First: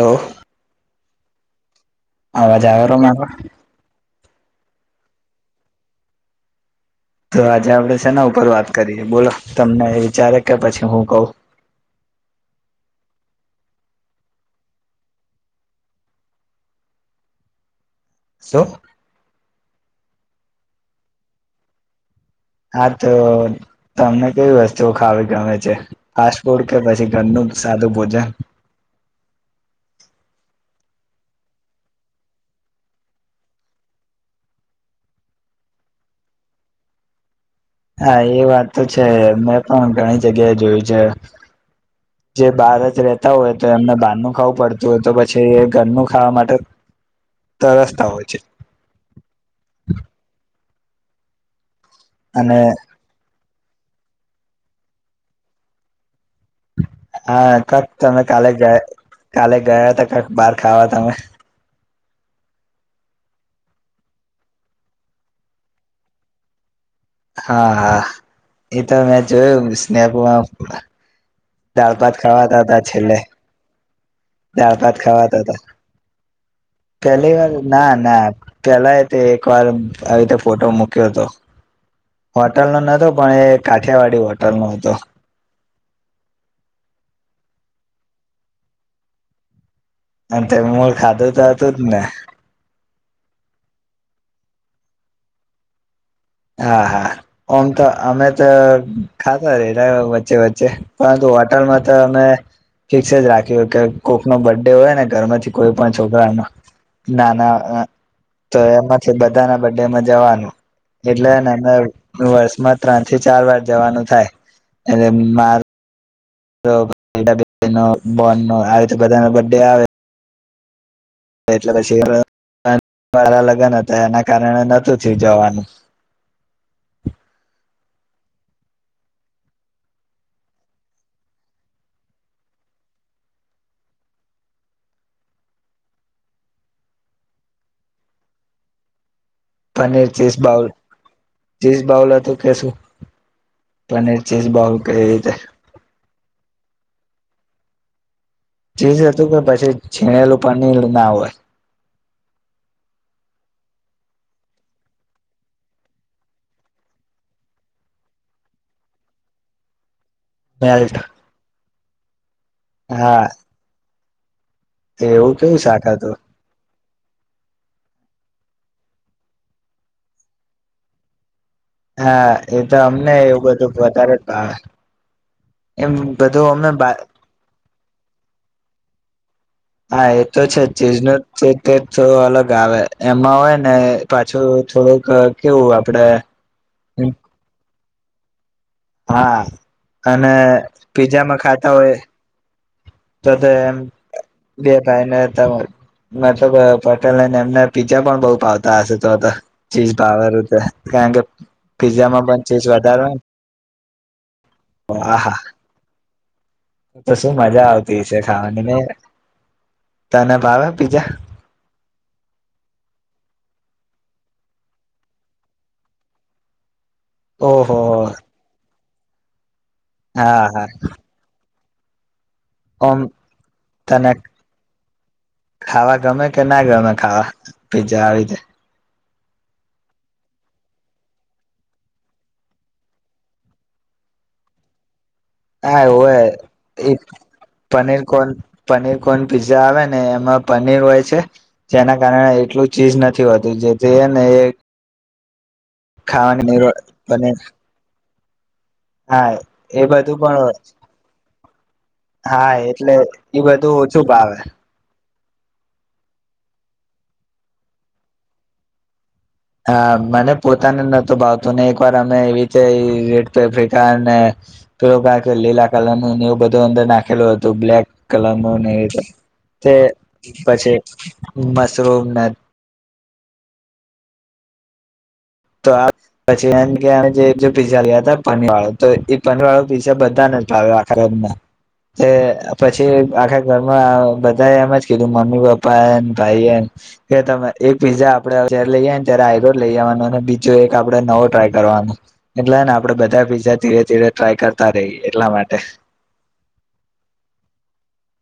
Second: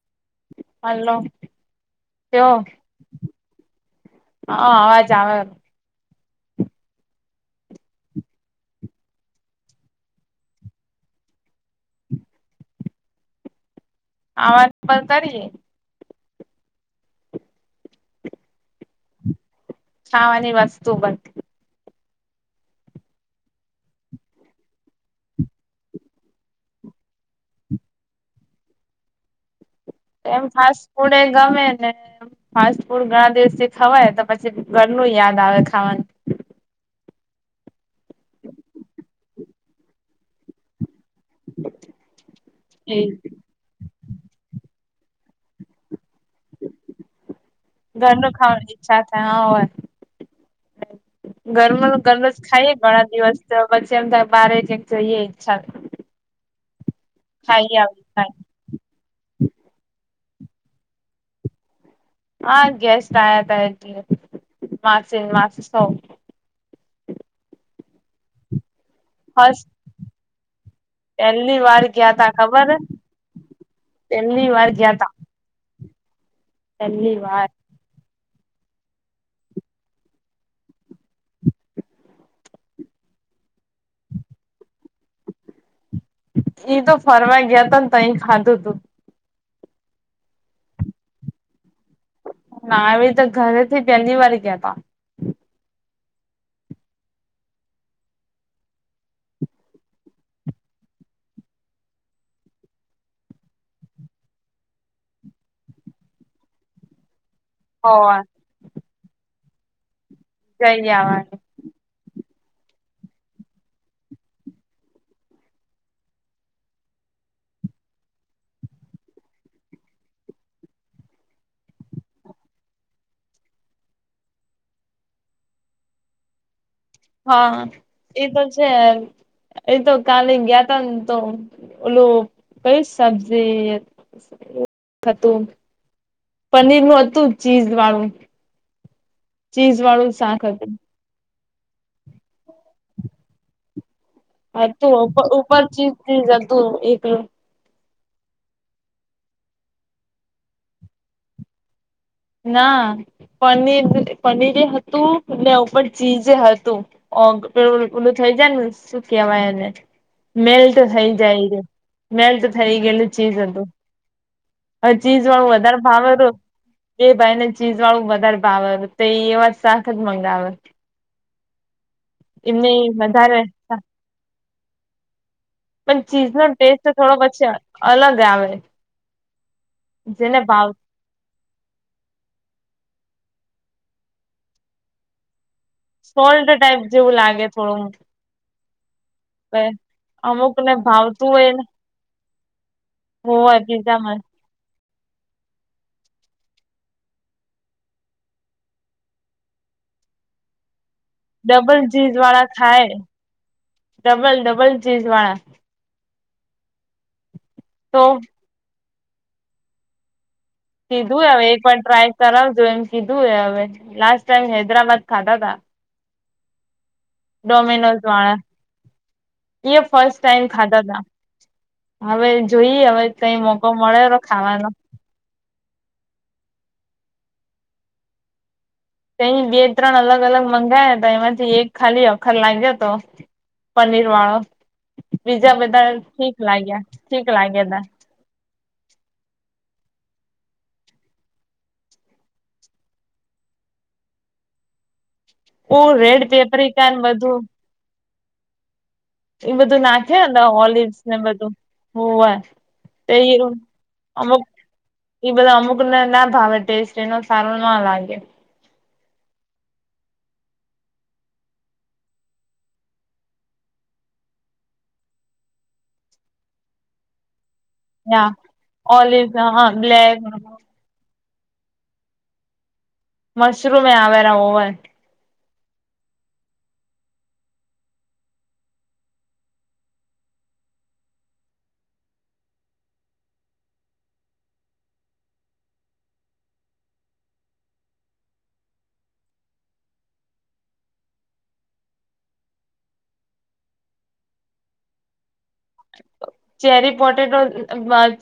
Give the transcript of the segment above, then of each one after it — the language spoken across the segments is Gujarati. Hello hello. અવાજ આવે તમારો? હા અવાજ આવે. તો આજે આપડે શેના ઉપર વાત કરીએ બોલો તમને એ વિચારે કે પછી હું કઉં? [inaudible] આ વાત પર કરીએ. શું? ખાવાની વસ્તુ બધ હા તો તમને કેવી વસ્તુઓ ખાવી ગમે છે. ફાસ્ટ ફૂડ કે પછી ઘરનું સાદું ભોજન. એમ ફાસ્ટ ફૂડ એ ગમેને ફાસ્ટ ફૂડ ઘણા દિવસથી ખવાય તો પછી ઘર નુ યાદ આવે ખાવાનું. હા, એ વાત તો છે મેં પણ ઘણી જગ્યાએ જોયું છે. જે બહાર જ રેતા હોય તો એમને બહારનું ખાવું પડતું હોય તો પછી એ ઘરનું ખાવા માટે તરસતા હોય ઘરનું છે ખાવાની ઈચ્છા થાય હા હોય. [unintelligible] ઘરનું નું ઘરનું જ અને ખાઈએ ઘણા દિવસ તો પછી એમ થાય બારે જક જઈએ ઈચ્છા હા, ખાઈ કાક આવી તમે થાય કાલે ગયા, કાલે ગયા તા કાક બાર ખાવા તમે? હા, ગેસ્ટ આયા તા એટલે. માસી ને માસી સો હા હા એ તો મેં જોયું ફસ્ટ સ્નેપો પહેલી વાર દાળ ગયા ભાત તા ખાવાતા ખબર હે હતા છેલ્લે. પહેલી વાર દાળ ગયા ભાત તા ખાવાતા હતા. પહેલી વાર ના ના પેલા એતે એક વાર આવી રીતે ફોટો મુક્યો તો. હોટલનુ નતું પણ એ કાઠિયાવાડી હોટલનો હતો. એ તો ફરવા ગયા તો તય ખાધું તું અને તે મુળ ખાધું તો હતું જ ને ના આવી રીતે ઘરેથી પહેલી વાર ગીયાતા હા હા ઓમ તો અમે તો ખાતા રેટ વચ્ચે વચ્ચે પરંતુ હોટલમાં તો અમે ફિક્સ જ રાખીએ કે કોકનો બર્થડે હોયને ઘરમાંથી કોઈપણ છોકરાનો ના ના હોવા તો એમાંથી બધા ના બડેમાં જવાનું જઈ એટલે આવવાની હેને મે વર્ષમાં ત્રણથી ચાર વાર જવાનું થાય એટલે માર તો [inaudible] બેનો બનનો આવી તો બધાનો બડે આવે એટલે પછી મારા લગ્ન હતા એના કારણે નતું થીયુ જવાનું [inaudible] હા એ તો છે. એતો કાલે ગયા ત ને તો ઓલું. કઈ સબજી હતું. પનીર નું હતું ચીઝ વાળું. ચીઝ પનીર વાળું ચીઝ શાક બાઉલ હતું. ચીઝ બાઉલ હતો કેશુ. હ તું ઉપર ચીઝ ચીજ હતું. ચીજ હતું કે પછી [inaudible] પનીર ના હોય ના પનીર પનીરે હતું ને ઉપર ચીઝ એ હતું. ઓલું થઈ જાય ને શું કહેવાય એને. મેલ્ટ થઈ જાય છે મેલ્ટ થઈ ગયેલું હા ચીજ હતું. હ ચીજ એવું વાળું કેવું વધારે શાક ભાવ હતું રૂ. એ ભાઈને ચીઝ વાળું વધારે ભાવે તો એ વાત શાક જ મંગાવે. હા એ એમને તો અમને એવું વધારે બધું વધારે જ ભાવે. એમ પણ ચીઝનોો બધું અમે ટેસ્ટ થોડો પછી અલગ આવે. હા એ તો જેને છે ભાવ ચીજનો જે ટેસ્ટ થોડો અલગ આવે. એમાં હોય ને પાછો થોડુંક કેવું આપડે ઓલ્ડ ટાઈપ જેવું લાગે થોડું હા અને અમુક ને ભાવતું પીઝામાં ને ખાતા હોય તો તો હોય એમ પીઝામાં બે ભાઈને હતા મતલબ પટેલ અને એમ ને પીજા પણ બઉ ભાવતા હશે તો તો ચીજ ભાવેરું તોતોહ કારણ કે ડબલ ચીઝ પીઝામાં પણ વાળા ચીજ વધારો ખાય હોય ડબલ ડબલ જીસ ને આ હા વાળા તો શું મજા તો આવતી છે ખાવાની નઈ કીધું હવે એક વાર ટ્રાય કરાવજો એમ કીધું હ હવે લાસ્ટ ટાઈમ હૈદરાબાદ ખાતા તા. ઓહો ડોમિનોોઝ વાળા. એ ફસ્ટ ટાઈમ હા હા ખાતા તા હવે. જોઈએ ઓમ હવે કઈ મોકો તને મળેલો ખાવાનો ખાવા ગમે કે ના ગમે. આ પી્જા આવી ગયા. બે ત્રણ અલગ અલગ મંગયા હતા એમાંથી એક ખાલી અખર લાગયો તો. પનીર વાડો. હા એવું હ એક ઠીક લાગ્યા તા paneer corn paneer corn pizza આવે ને. એમાં પનીર હોય છે જેના કારણે એટલું ચીજ નથી હોતું જેથી હે ને એ. હું રેડ ખાવાની પેપરિકા ને પનીર બધું. હા એ બધું નાખે ઓલિવસ ને બધું. હોવે હા એટલે તે એ બધું ઓછું ભાવે. અમુક એ બધા અમુકને ના ભાવે ટેસ્ટ એનો સારો ના લાગે, હા મને પોતાને નતો ભાવતું ને એક અમે વાર અમે એવી રીતે રેડ પેફ્રિકા ને. થોડું લીલા કલર નું એવું બધું અંદર નાખેલું હતું બ્લેક ના કલરમાં નેટ ઓલિવ હા તે બ્લેક પછી મશરૂમ ન મશરૂમ એ આવેલા ઓવન તો આ પછી એ કે જે પીઝા લે ત પનીર વાળો તો એ પનીર વાળો પીઝા બધા [unintelligible] ભાયો આખા ઘરને તે પછી આખા ઘરમાં બધાએ એમ જ કીધું મમ્મી પપ્પા એને ભાઈ ને કે તમે એક પીઝા આપડે જ્યારે લઈ આવી ને ત્યારે આઈડો લઈ આવનો તે બીજું એક આપડે નવો ટ્રાય કરવાનું એટલેને આપડે બધા પીઝા ધીરે ધીરે ટ્રાય કરતા રહીએ એટલા માટે ચેરી પોટેટો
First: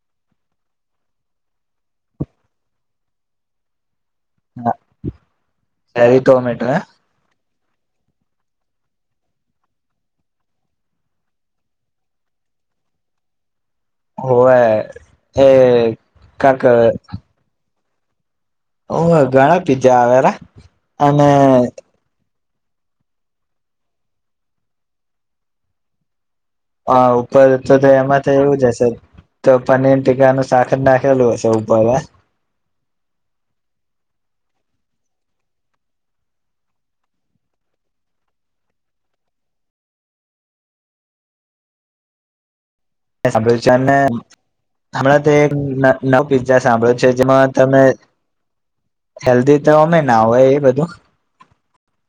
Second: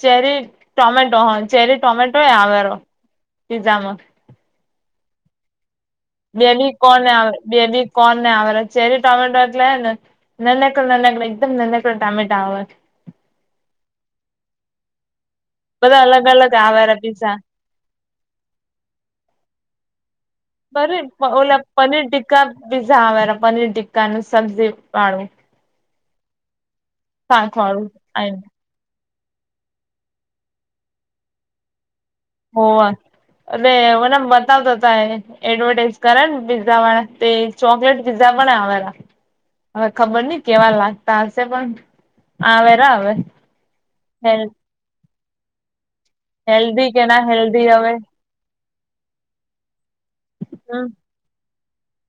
ચેરી ટોમેટો હા ચેરી ટોમેટો એ આવેરો પિઝામાં હા. બેલી કોને આવે [unintelligible] ચેરી ટમેટો એટલે નંનકડુ એકદમ નંનકડુ ટમેટો આવે આવે. હોવે કે બધા અલગ અલગ કાક આવેરા પીઝા ઓ ઘણાં પીઝા આવેરા [unintelligible] ક પીઝા આવેરા પનીર ટીકા નું સબ્જી વાળું. આ ઉપર શાક તો તે વાળું એમાંથી એવું જ તો પનીર ટીકાનું શાક નાખેલું હશે ઉપર હોવા [unintelligible] એડવર્ટાઈઝ કરે ને પીઝ્ઝા વાળા તે ચોકલેટ પીઝા આવેલા અવે ખબર નહી કેવા લાગતા હશે પણ આવે એ [unintelligible] નવ પિઝા હેલ્ધી સાંભળ્યો કે છે. ના જેમાં હેલ્ધી તમે હવે હેલ્ધી તો અમે ના હોય એ હમ બધું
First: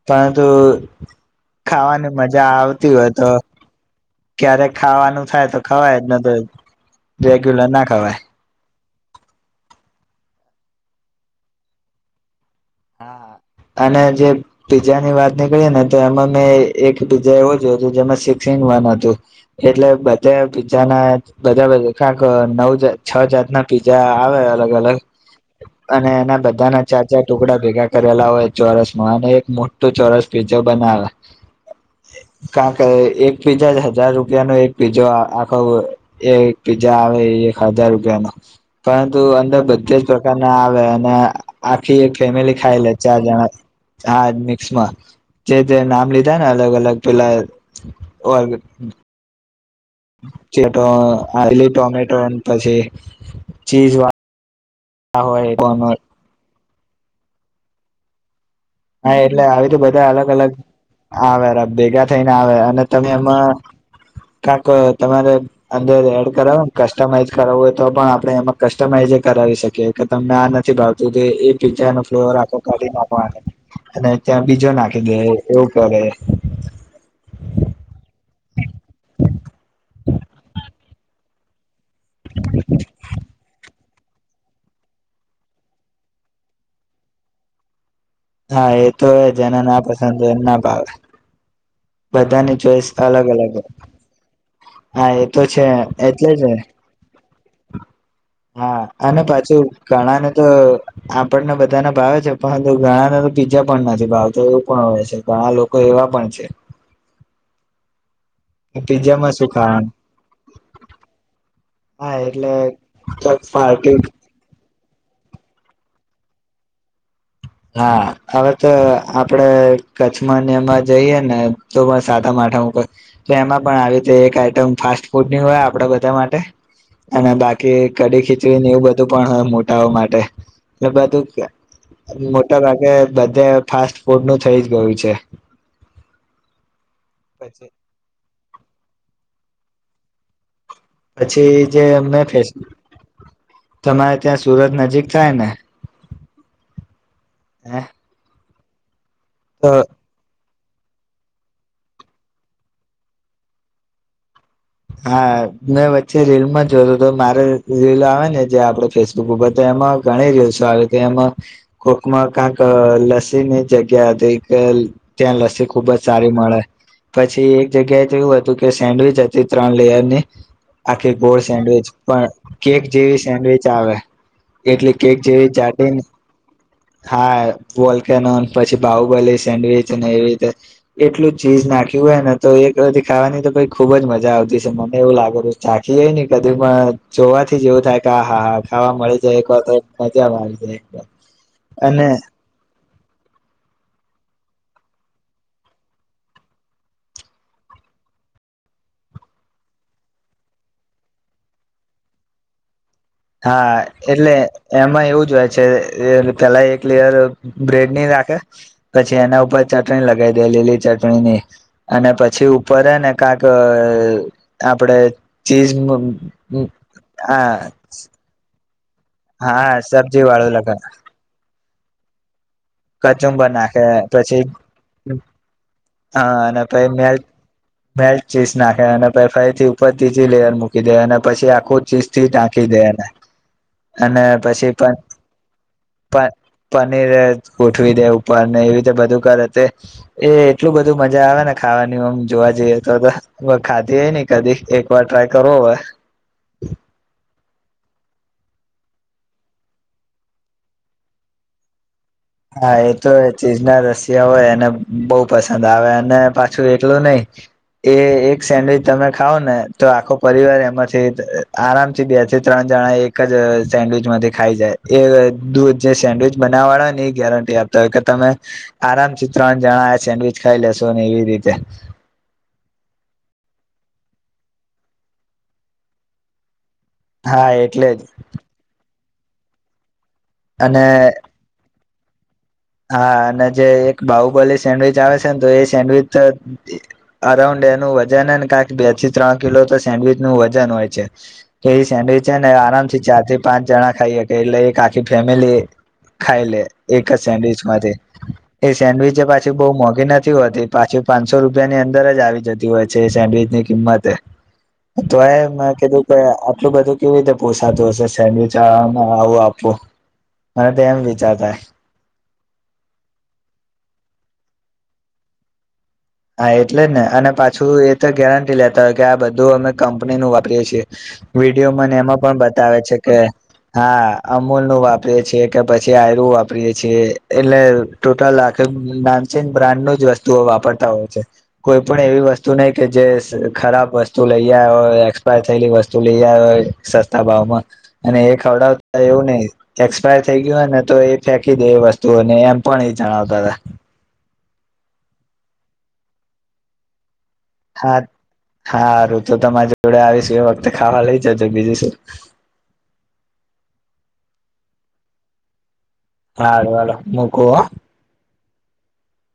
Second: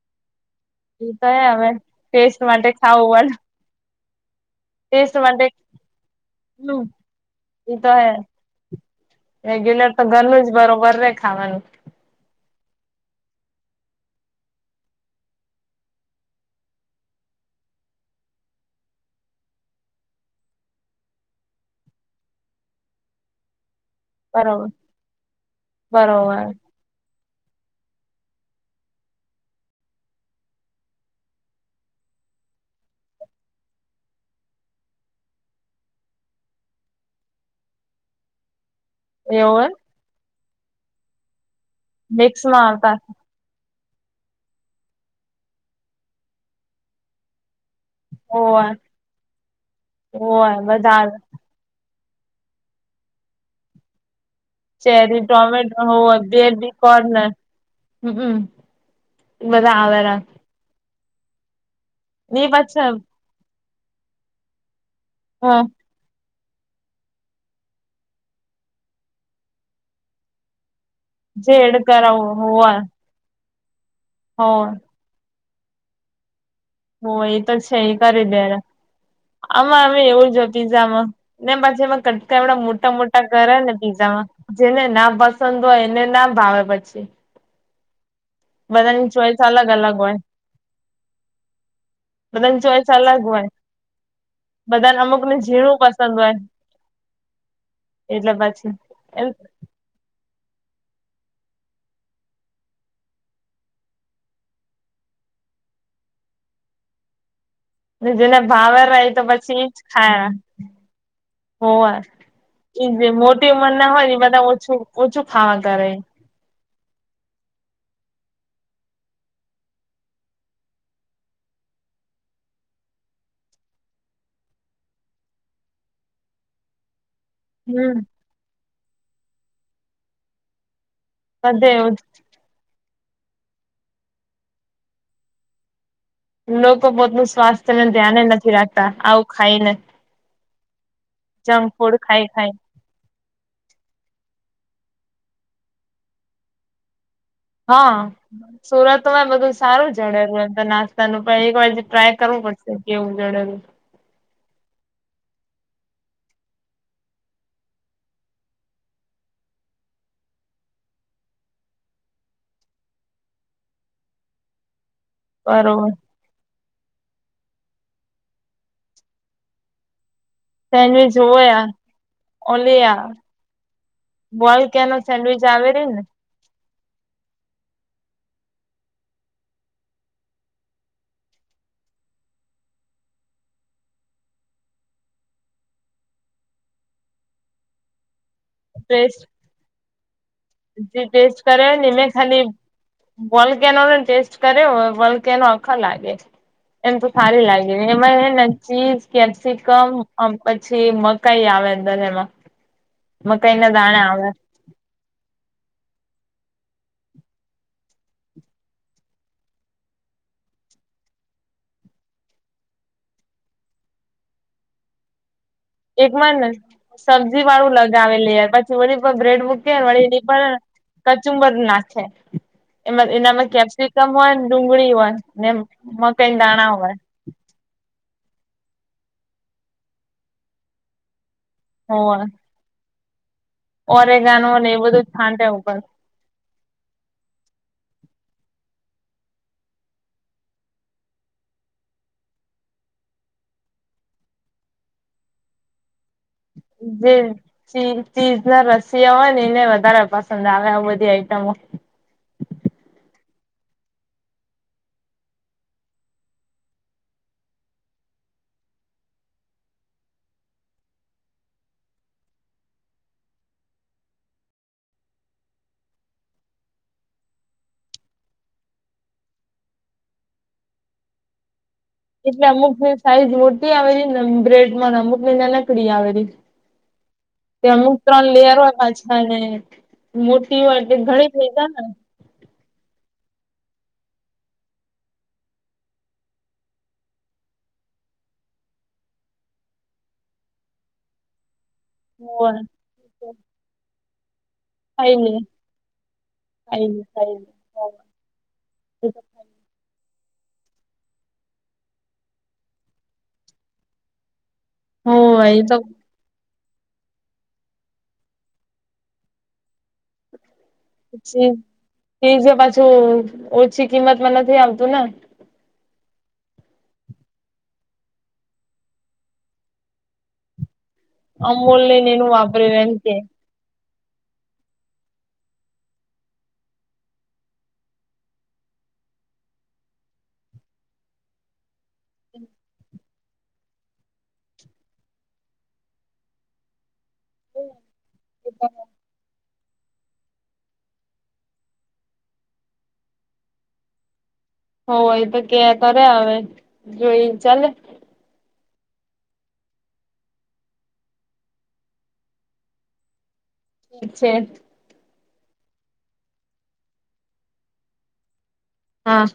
પણ તું ઈ તો હે હવે ખાવાની ટેસ્ટ મજા માટે આવતી હોય ખાવું તો પડે ક્યારેક ટેસ્ટ ખાવાનું માટે થાય તો ખવાય જ નથી હમ રેગ્યુલર ઈ ના તો હે ખવાય. રેગ્યુલર તો ઘરનું જ બરોબર રે ખાવાનું. હા. અને જે પીઝા ની વાત નીકળી ને તો એમાં મેં એક પીઝા એવો [unintelligible] હતું. એટલે બધે પિઝા ના બધા [unintelligible] છ જાતના પીઝા આવે બરોબર અલગ અલગ. અને એના બરોબર બધાના ચાર ચાર ટુકડા ભેગા કરેલા હોય ચોરસ માં અને એક મોટું ચોરસ પીઝો બનાવે. કારણ કે એક પીઝા હજાર રૂપિયાનો એક પીઝો આખો [unintelligible] પીઝા આવે એક હજાર રૂપિયાનો પરંતુ અંદર એવું એમ બધે જ પ્રકારના આવે અને આખી એક ફેમિલી મિક્સમાં ખાઈ લે આવતા ચાર જણા હા મિક્સમાં જે તે નામ લીધા ને અલગ અલગ પેલા હોવે [unintelligible] હોવે બધા [unintelligible] આલી ટોમેટો પછી ચીઝ વા ચેરી ટોમેટો હો [unintelligible] હમ. હા એટલે આવી રીતે બધા અલગ અલગ આવે ભેગા થઈને ની આવે અને પાછા તમે એમાં કાક તમારે હ અંદર કસ્ટમાઈઝ કરાવું હોય તો પણ આપણે એમાં કસ્ટમાઈઝ કરાવી શકીએ કે તમને આ નથી ભાવ તો તે એ જેડ પિઝા નો કરાવું ફ્લેવર આખો હોવે કાઢી નાખવાનો અને ત્યાં બીજો હોવે નાખી દે એવું કરે. હું એ તો છે એ કરી દેને. આમાં અમે એવું જો પીઝામાં ને પછી એમાં કટકા મોટા મોટા કરે ને પિઝામાં જેને ના પસંદ હોય એને ના ભાવે પછી. હા, એ તો બધાની હોય. ચોઈસ જેને અલગ ના અલગ પસંદ હોય, એને ના ભાવે. બધાની ચોઈસ અલગ હોય. બધા હા અમુક એ ને તો છે ઝીણું પસંદ એટલે હોય. જ ને એટલે પછી હા, અને એમ પાછું ઘણા ને તો આપણને બધાને ભાવે છે, પરંતુ ઘણાને તો પિઝા પણ નથી ભાવ તું. એવું પણ હોય છે. આ લોકો એવા પણ છે. જેને ભાવે તો પીઝામાં શું પછી જ ખાવાનું ખાય. હા એટલે એ જે મોટી ઉંમર ના પાર્ટી હોય, એ બધા ઓછું-ઓછું ખાવા કરે છે. હા, હવે તો આપડે કચ્છમાંને એમાં જઈએ ને, તો તો એમાં પણ આવી રીતે એક આઈટમ ફાસ્ટ ફૂડ ની હોય, આપડા બધા માટે. અને બાકી હમ કઢી-ખીચડીને એવું બધું પણ હોય મોટાઓ માટે. એટલે બધું [unintelligible] મોટા ભાગે બધે ફાસ્ટ ફૂડ નું થઈ જ ગયું છે. લોકો પોતનું સ્વાસ્થ્યને ધ્યાને નથી રાખતા આવું ખાઈને. પછી જંક જે ફૂડ અમને ખાઈ ખાઈ ફેસ, તમારે? ત્યાં સુરત નજીક થાય ને હે હા, સુરતમાં બધું તો સારું જડે છે. નાસ્તાનું પણ એક વાર હજી ટ્રાય કરવું પડશે કેવું જડેલું. હા, મેં વચ્ચે રીલ માં જોતો તો મારે રીલ આવે ને, જે આપડે ફેસબુક ઉપર તો એમાં ઘણી રિલસો આવી હતી. એમાં કોકમાં કાક લસ્સી ની જગ્યા હતી કે ત્યાં લસ્સી ખુબ બરોબર જ સારી મળે. પછી એક જગ્યાએ તો એવું હતું કે, સેન્ડવીચ ત્રણ લેયરની આખી સેન્ડવીચ ગોડ હોયા સેન્ડવીચ પણ, ઓલી કેક આ જેવી સેન્ડવીચ આવે. બોલ એટલે કેનો કેક સેન્ડવીચ જેવી આવે રહી જાડી, ને? હા, બોલ. પછી બાહુબલી સેન્ડવીચ‌ ને એવી રીતે એટલું ચીઝ નાખ્યું હોય ને, તો એક ખાવાની તો કંઈ ખુબ જ મજા! આવતી હશે, મને એવું લાગે. ચાખીય કદી, પણ જોવાથી જ એવું થાય કે, અહીંયા! હા, ખાવા મળી ટેસ્ટ જાય એક વાર તો. મજામાં આવી જાય એકદમ ટેસ્ટ કરીએ ને તો અને ખાલી વોલ્કેનો નો ટેસ્ટ કર્યો. વોલ્કેનો આખા લાગે. એમ તો સારી લાગે ને, એમાંય હેને ચીઝ, કેપ્સિકમ અમ પછી મકાઈ આવે. અંદર એમાં મકાઈ ના હા, દાણા આવે એટલે એમાં એવું જ હોય. છે, પહેલા એક લેયર બ્રેડ ની રાખે. પછી એના ઉપર ચટણી લગાય દે. લીલી ચટણીની, અને પછી ઉપર એને કાક અઅઅ આપડે ચીઝ, અ હા. લાવેલી હ, પછી ઓની પર બ્રેડ મૂકે, વળી સબ્જી એની પર વાળું લગન કચુંબર નાખે. એમાં, કચુંબર એનામાં નાખે કેપ્સિકમ હોય, ડુંગળી હોય એમ. હા, અને પઇ મેલ મેલ ચીઝ નાખે અને પઇ ફરીથી ઉપર તીજી લેયર મૂકી દે અને પછી આખું ચીઝ હોવે થી ઢાંકી દે એને. અને ઓરેગાનો ને પછી એ પન બધું છાંટે ઉપર પન પનીર ગોઠવી દેવું. પન એ બધું કર તે એ એટલું બધું મજા આવે ને ખાવાની, એમ જોવા જઈએ તો તો ખાધીય નઈ કદી. એક વાર ટ્રાય કરવું પડે. [unintelligible] જે ચી ચીઝ ના રસીયા હોય ને, એને વધારે પસંદ આવે આ બધી આઈટમો. [unintelligible] હા, એ તો ચીજ ના રશિયા હોય એને બઉ પસંદ આવે, અને પાછું એટલું નહીં. એ એક સેન્ડવીચ તમે ખાવો ને, તો આખો પરિવાર એમાંથી આરામ થી બે થી ત્રણ. જણા એક જ સેન્ડવીચ માથી ખાઈ જાય, એ દૂધ જે સેન્ડવીચ બનાવા વાળા હોય. ગેરંટી આપતા હોય કે તમે આરામથી ત્રણ જણા‌ આ સેન્ડવીચ ખાઈ લેશો ને એવી રીતે એટલે અમુકની સાઈઝ મોટી આવેલી બ્રેડમાં ન અમુકની નાનકડી આવેલી હા તે એટલે અમુક જ ત્રણ લેયર હોય પાછ [unintelligible] મોટી હોય અને [unintelligible] ઘણી [unintelligible] હા અને જે એક બાહુબલી સેન્ડવીચ આવે છે ન તો એ સેન્ડવીચ તો અરાઉન્ડ એનો વજન [unintelligible] બેથી ત્રણ કિલો તો સેન્ડવીચ નું વજન હોય છે એ સેન્ડવીચ છેન હોવે આરામથી ચાર થી પાંચ જણા ખાઈ એટલે એક આખી ખાઈ લે ફેમિલી ખાય લે ખાઈને એક જ ખાઈને સેન્ડવીચ એ સેન્ડવીચે પાછી બઉ મો એ નથી હોતી પાછી પાંચસો રૂપિયાની અંદર જ આવી જતી હોય છે એ સેન્ડવીચ ની કિંમત. તો એ હોય મે તો કીધું કે એટલું બધું કેવી રીતે પોસાતુ હશે સેન્ડવીચ આવું આપવું- મને તો એમ વિચાર થાય ઠીક છે પાછી ઓછી કિંમત માં નથી આવતું ને. હા એટલે જ ને અને પાછું એ તો ગેરંટી લેતા હોય કે આ બધું અમે કંપની નું વાપરીએ છીએ. વિડીયો અમૂલ મને લઈને એમાં એનું પણ વાપર્યું બતાવે એમ છે. કે હા અમૂલ નું વાપરીયે છીએ કે પછી આયનુ વાપરીએે છીએ એટલે ટોટલ આખી નામચેન બ્રાન્ડ ની જ વસ્તુઓ વાપરતા તા હોય છે. કોઈ પણ એવી વસ્તુ નહી કે જે ખરાબ વસ્તુ લઈ આવ્યા હોય એક્સપાયર થયેલી વસ્તુઓ વસ્તુ લઈ આવ્યા હોય સસ્તા ભાવમાં અને એ ખવડાવતા એવું નહીં. એક્સપાયર થઈ ગયું હોય ને તો એ ફેંકી દે એ વસ્તુને એમ પણ એ જણાવતા હતા. હો એય તો કે કરે હવે જોઈ ચાલે. હા હારું તો તમારી જોડે આવીશું એ વખતે ખાવા લઈ જજો બીજું શું ઠીક છે. હા હારૂ હાલો મૂકો હો. હા